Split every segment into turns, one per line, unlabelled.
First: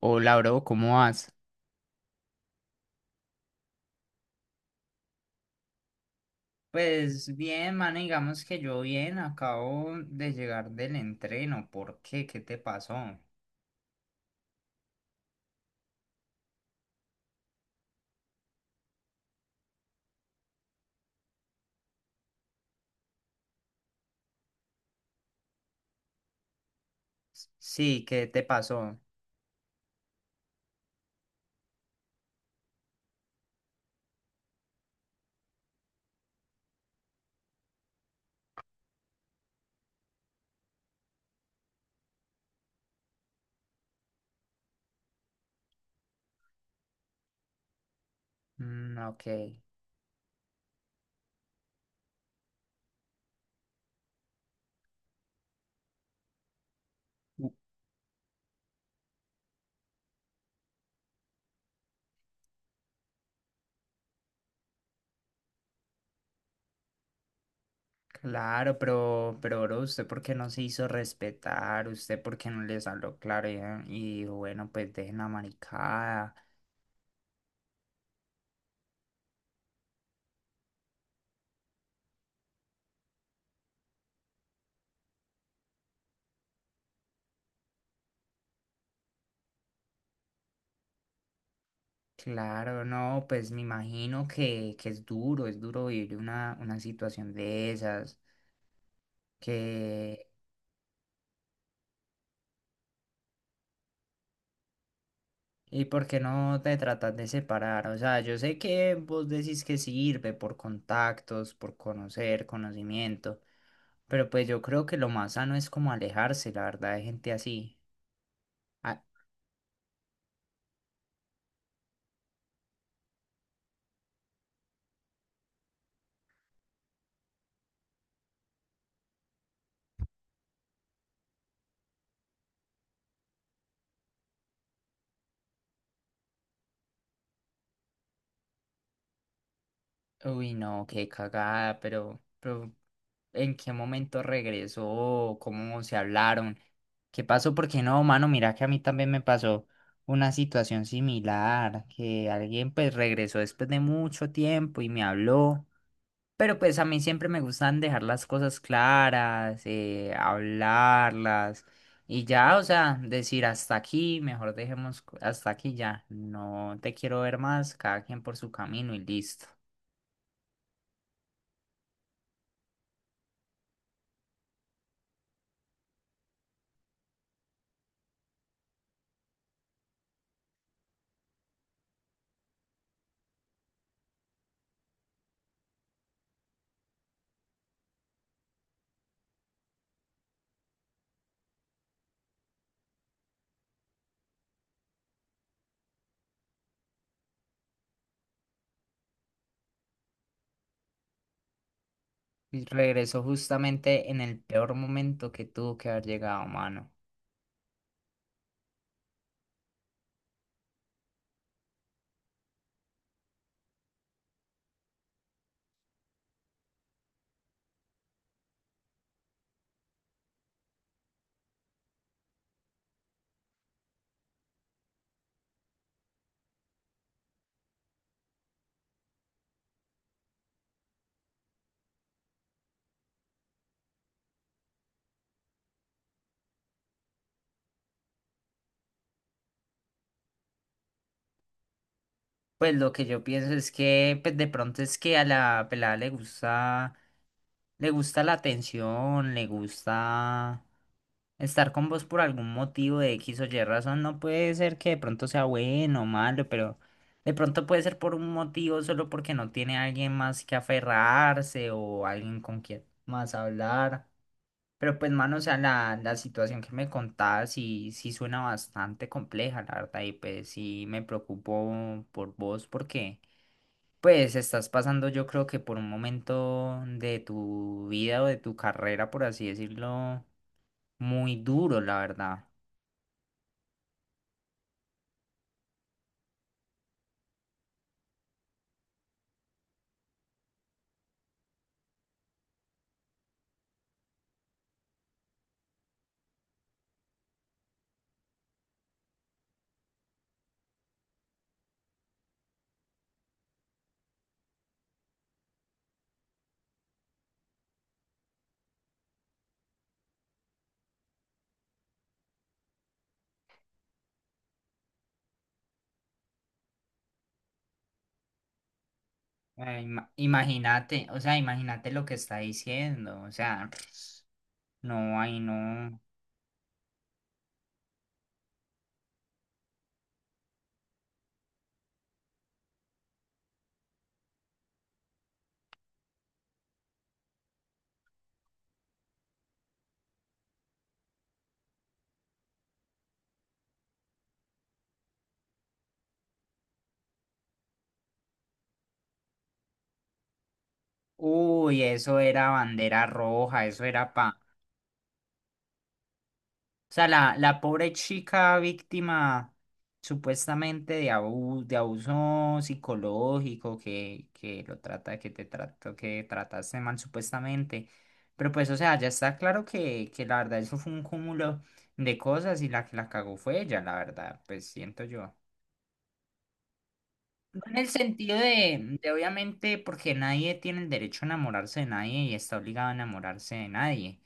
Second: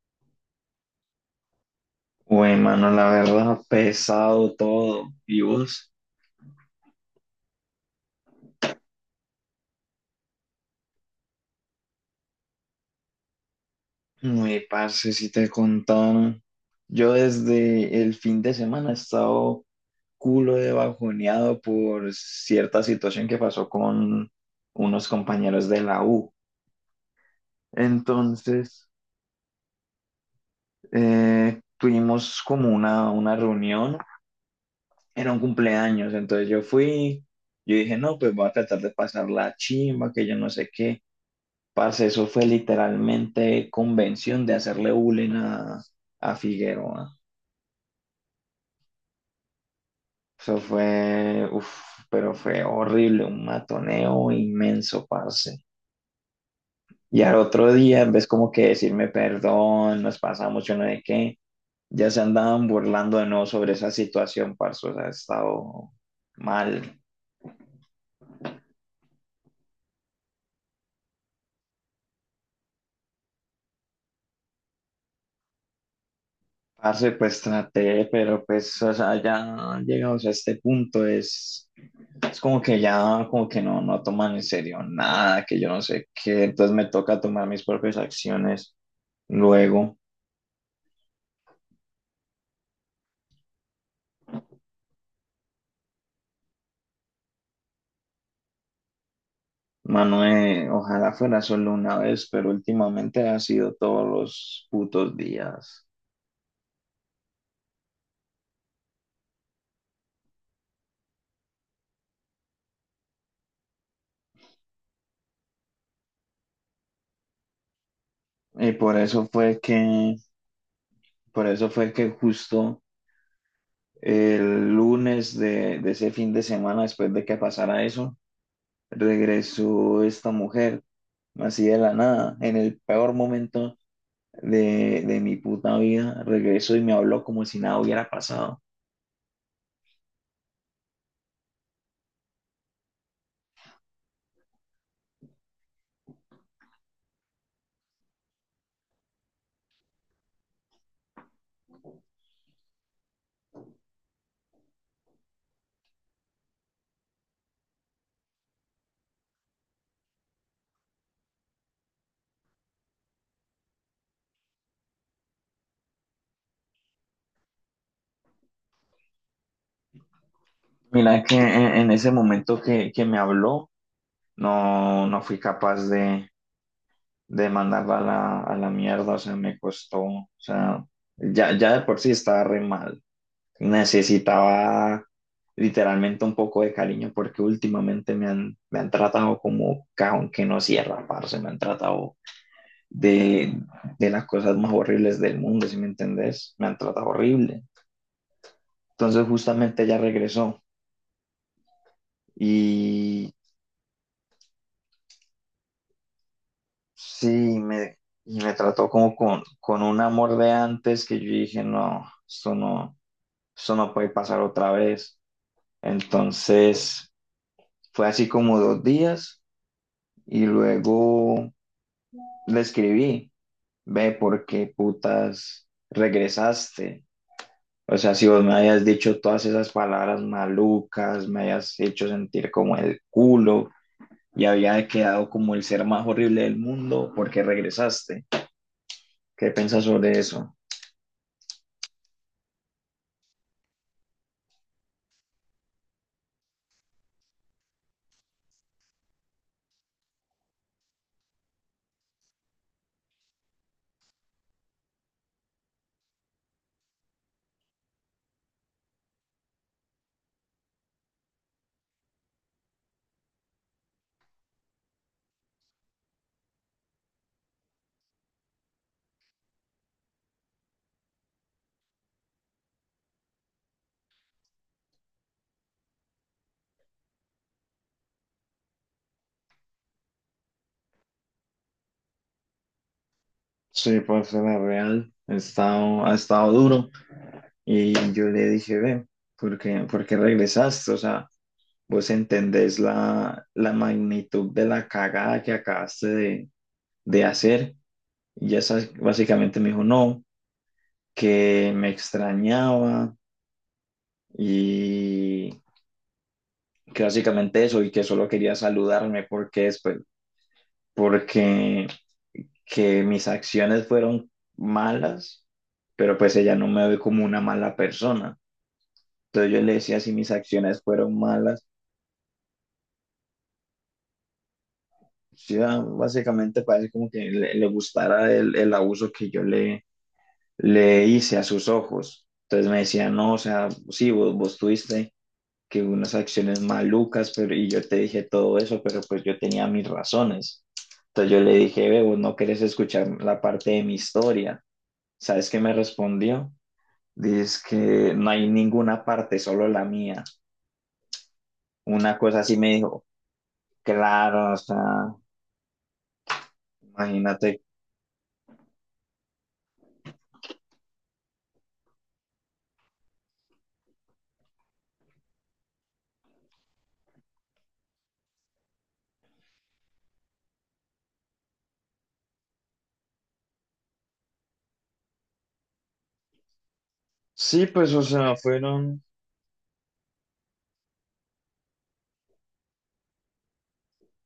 Hola, bro, ¿cómo vas?
Güey, mano, la verdad, pesado todo. ¿Y vos?
Pues bien, mano, digamos que yo bien, acabo de llegar del entreno. ¿Por qué? ¿Qué te pasó?
Muy parce, si te contaron. Yo desde el fin de semana he estado culo de bajoneado por cierta situación que pasó con unos compañeros de la U.
Sí, ¿qué te
Entonces,
pasó?
tuvimos como una reunión, era un cumpleaños, entonces yo fui, yo dije, no, pues voy a tratar de pasar la chimba, que yo no sé qué. Parce, eso fue literalmente convención de hacerle bullying a Figueroa.
Mm, ok.
Eso fue, uff, pero fue horrible, un matoneo inmenso, parce. Y al
U-
otro día, en vez como que decirme perdón, nos pasamos, yo no sé qué, ya se andaban burlando de nuevo sobre esa situación, parce, o sea, ha estado mal.
Claro, pero, bro, ¿usted por qué no se hizo respetar? ¿Usted por qué no les habló claro? Y dijo, bueno, pues dejen la maricada.
Parce, pues traté, pero pues, o sea, ya llegamos a este punto, es como que ya, como que no toman en serio nada, que yo no sé qué, entonces me toca tomar mis propias acciones luego.
Claro, no, pues me imagino que es duro vivir una situación de esas. Que
Manuel, ojalá fuera solo una vez, pero últimamente ha sido todos los putos
¿Y
días.
por qué no te tratas de separar? O sea, yo sé que vos decís que sirve por contactos, por conocer, conocimiento, pero pues yo creo que lo más sano es como alejarse, la verdad, de gente así.
Y por
Ah,
eso fue que, por eso fue que justo el lunes de ese fin de semana, después de que pasara eso, regresó esta mujer, así de la nada, en el peor momento de mi puta vida. Regreso y me habló como si nada hubiera pasado.
uy, no, qué cagada, pero ¿en qué momento regresó? ¿Cómo se hablaron? ¿Qué pasó? Porque no, mano, mira que a mí también me pasó una situación similar, que alguien pues regresó después de mucho tiempo y me habló. Pero pues a mí siempre me gustan dejar las cosas claras, hablarlas y ya, o sea, decir hasta aquí, mejor dejemos hasta aquí ya, no te quiero ver más, cada quien por su camino y listo.
Mira es que en ese momento que me habló, no fui capaz de mandarla a a la mierda, o sea, me costó, o sea, ya de por sí estaba re mal. Necesitaba literalmente un poco de cariño porque últimamente me han tratado como cajón que no cierra, parce, me han tratado de, de las cosas más horribles del mundo, si me entendés, me han tratado horrible. Entonces justamente ella regresó
Y regresó
y
justamente en el peor momento que tuvo que haber llegado, mano.
sí, me, y me trató como con un amor de antes que yo dije, no, esto no puede pasar otra vez. Entonces fue así como dos días y luego le escribí, ve, ¿por qué putas regresaste? O sea, si vos me habías dicho todas esas palabras malucas, me habías hecho sentir como el culo y había quedado como el ser más horrible del mundo porque regresaste. ¿Qué piensas sobre eso?
Pues lo que yo pienso es que pues de pronto es que a la pelada le gusta la atención, le gusta. Estar con vos por algún motivo de X o Y razón no puede ser que de pronto sea bueno o malo, pero de pronto puede ser por un motivo solo porque no tiene alguien más que aferrarse o alguien con quien más hablar. Pero pues, mano, o sea, la situación que me contás sí, sí suena bastante compleja, la verdad, y pues sí me preocupo por vos porque pues estás pasando yo creo que por un momento de tu vida o de tu carrera, por así decirlo, muy duro, la verdad.
Sí, pues la real ha estado duro y yo le dije, ve, ¿por qué regresaste? O sea, vos entendés la, la magnitud de la cagada que acabaste de hacer. Y ya sabes, básicamente me dijo, no, que me extrañaba y que básicamente eso y que solo quería saludarme porque después, porque que mis acciones fueron malas, pero pues ella no me ve como una mala persona. Entonces yo le
Ah,
decía si mis acciones
imagínate, o
fueron
sea,
malas.
imagínate lo que está diciendo, o sea, no, ay,
Sí, ah,
no.
básicamente parece como que le gustara el abuso que yo le hice a sus ojos. Entonces me decía, no, o sea, sí, vos tuviste que unas acciones malucas, pero y yo te dije todo eso, pero pues yo tenía mis razones. Entonces yo le dije, ve, vos no querés escuchar la parte de mi historia. ¿Sabes qué me respondió? Dice que no hay ninguna parte, solo la mía.
Uy,
Una
eso
cosa
era
así me
bandera
dijo,
roja, eso era pa.
claro, o sea,
O sea, la
imagínate.
pobre chica víctima supuestamente de de abuso psicológico, que lo trata, que te trató, que trataste mal supuestamente. Pero pues, o sea, ya está claro que la verdad eso fue un cúmulo de cosas y la que la cagó fue ella, la verdad, pues siento yo. No.
Sí,
En el
pues, o
sentido
sea,
de,
fueron.
de, obviamente, porque nadie tiene el derecho a enamorarse de nadie y está obligado a enamorarse de nadie,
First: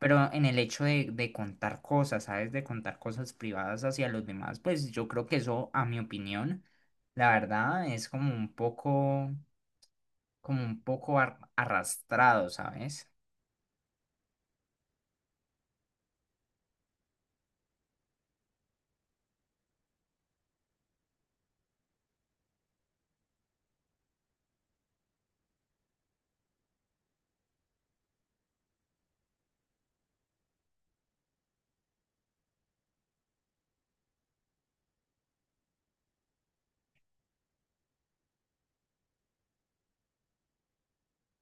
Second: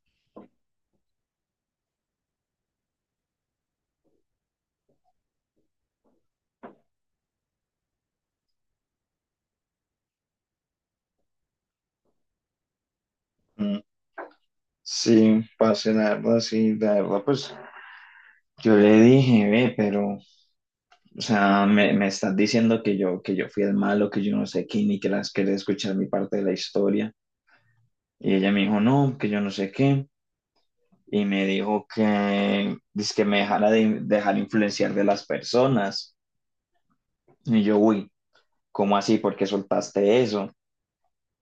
pero en el hecho de contar cosas, ¿sabes? De contar cosas privadas hacia los demás, pues yo creo que eso, a mi opinión, la verdad, es como un poco arrastrado, ¿sabes?
mm, Sí, pasé la verdad, sí, la verdad, pues yo le dije, ve, pero, o sea, me estás diciendo que yo fui el malo, que yo no sé qué, ni que las quería escuchar mi parte de la historia. Y ella me dijo, no, que yo no sé qué. Y me dijo que, dice que me dejara de dejar influenciar de las personas. Y yo, uy. ¿Cómo así? ¿Por qué soltaste eso?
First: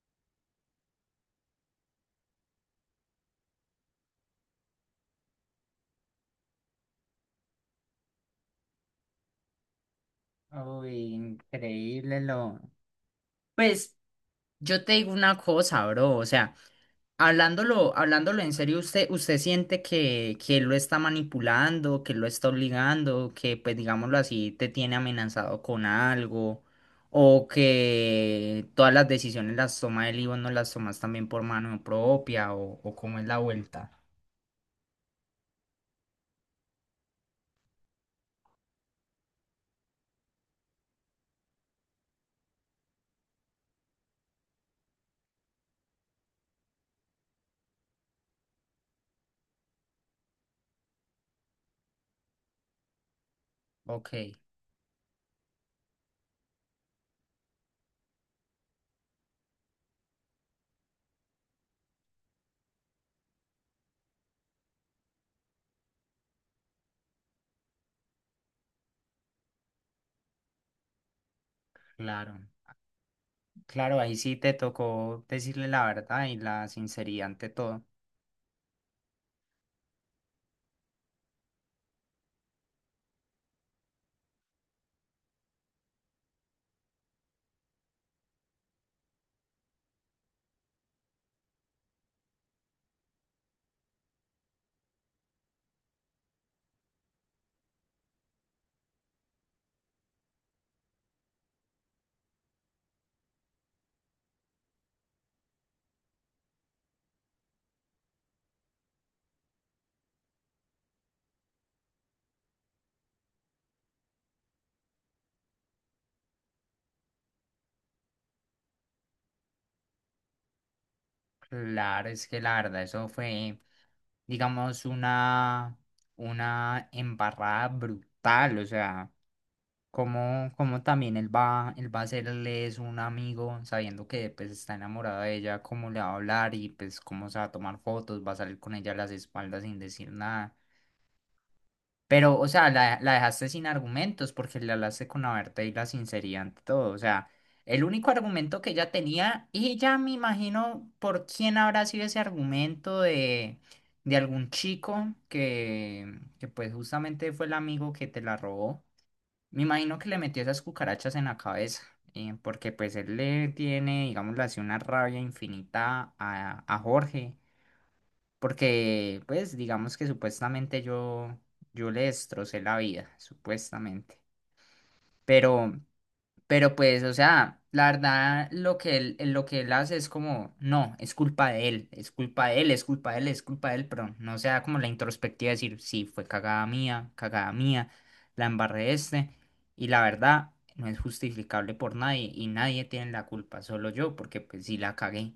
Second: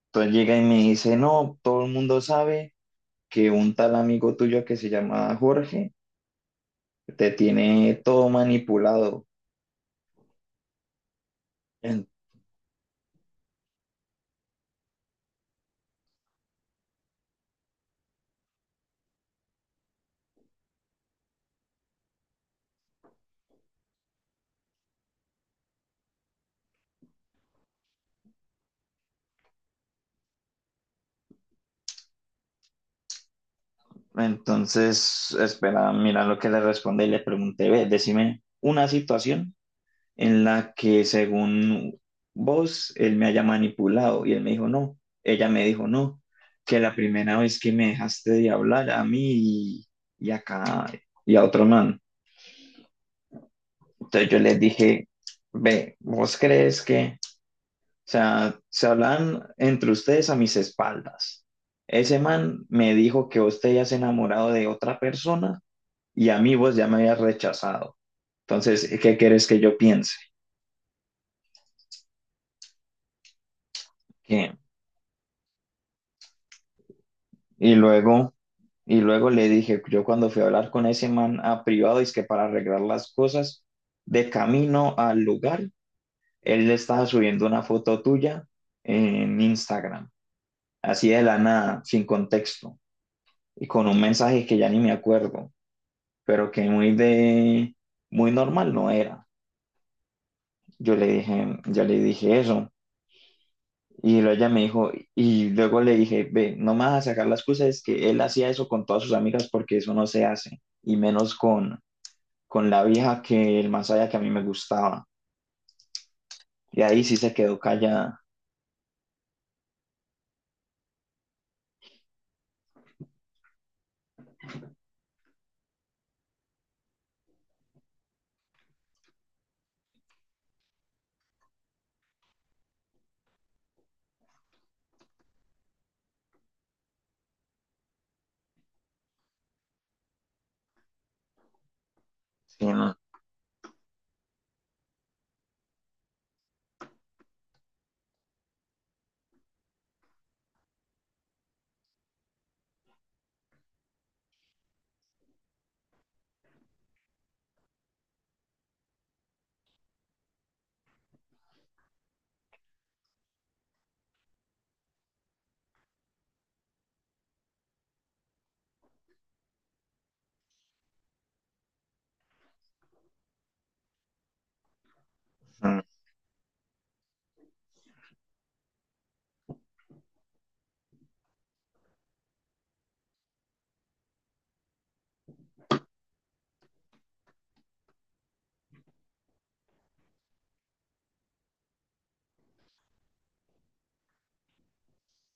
Entonces llega y me dice, no, todo el mundo sabe que un tal amigo tuyo que se llama Jorge te tiene todo manipulado.
Uy,
En-
increíble lo. Pues yo te digo una cosa, bro, o sea. Hablándolo, hablándolo en serio, ¿usted, usted siente que él lo está manipulando, que lo está obligando, que pues digámoslo así, te tiene amenazado con algo, o que todas las decisiones las toma él y vos no las tomas también por mano propia, o cómo es la vuelta?
entonces, espera, mira lo que le responde y le pregunté, ve, decime una situación en la que según vos él me haya manipulado y él me dijo no, ella me dijo no, que la primera vez que me dejaste de hablar a mí y acá y a otro man.
Ok,
Entonces yo les dije, ve, ¿vos crees que, o sea, se hablan entre ustedes a mis espaldas? Ese man me dijo que vos te hayas enamorado de otra persona y a mí vos ya me habías rechazado. Entonces, ¿qué quieres que yo piense?
claro, claro, ahí sí te
¿Qué?
tocó decirle la verdad y la sinceridad ante
Y
todo.
luego, y luego le dije, yo cuando fui a hablar con ese man a privado, es que para arreglar las cosas, de camino al lugar, él le estaba subiendo una foto tuya en Instagram, así de la nada, sin contexto, y con un mensaje que ya ni me acuerdo, pero que muy de, muy normal no era. Yo le dije, eso, y luego ella me dijo, y luego le dije, ve, no me vas a sacar la excusa, es que él hacía eso con todas sus amigas porque eso no se hace, y menos con la vieja que el más allá que a mí me gustaba. Y ahí sí se quedó callada.
Claro, es que la verdad, eso fue, digamos, una embarrada brutal. O sea, como, como también él va a hacerle eso a un amigo, sabiendo que pues está enamorado de ella, cómo le va a hablar y pues cómo se va a tomar fotos, va a salir con ella a las espaldas sin decir nada. Pero, o
Sí,
sea,
no,
la dejaste sin argumentos porque le hablaste con la verdad y la sinceridad ante todo. O sea, el único argumento que ella tenía, y ya me imagino por quién habrá sido ese argumento de algún chico que pues justamente fue el amigo que te la robó. Me imagino que le metió esas cucarachas en la cabeza, porque pues él le tiene, digámoslo así, una rabia infinita a Jorge. Porque, pues, digamos que supuestamente yo, yo le destrocé la vida, supuestamente. Pero,
no,
pero pues, o sea, la verdad, lo que él hace es como, no, es culpa de él, es culpa de él, es culpa de él, es culpa de él, pero no sea como la introspectiva de decir, sí, fue cagada mía, la embarré este. Y la verdad, no es justificable por nadie y nadie tiene la culpa, solo yo, porque pues sí la cagué.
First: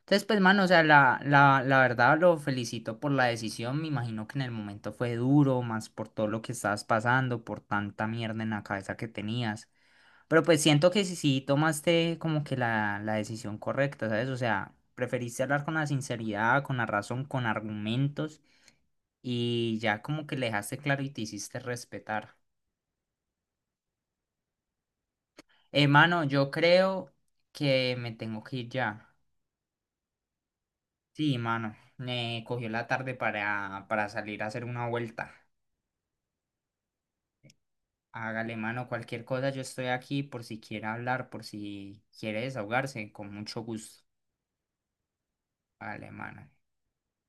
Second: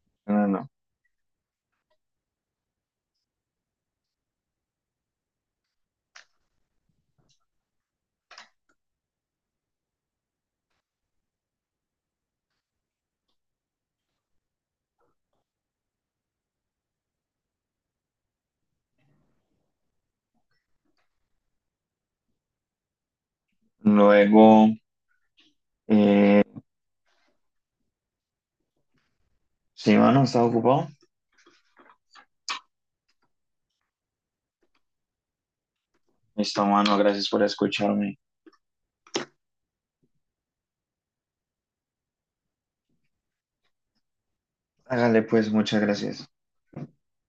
Entonces, pues,
no,
mano, o
no.
sea, la, la verdad lo felicito por la decisión. Me imagino que en el momento fue duro, más por todo lo que estabas pasando, por tanta mierda en la cabeza que tenías. Pero pues siento que sí, sí tomaste como que la decisión correcta, ¿sabes? O sea, preferiste hablar con la sinceridad, con la razón, con argumentos y ya como que le dejaste claro y te hiciste respetar.
Luego,
Mano,
eh,
yo creo que me tengo que ir ya.
sí, mano, ¿estás ocupado?
Sí, mano, me cogió la tarde para salir a hacer una vuelta.
Listo, mano, gracias por escucharme.
Hágale mano cualquier cosa, yo estoy aquí por si quiere hablar, por si quiere desahogarse, con mucho gusto.
Hágale pues, muchas
Hágale
gracias.
mano.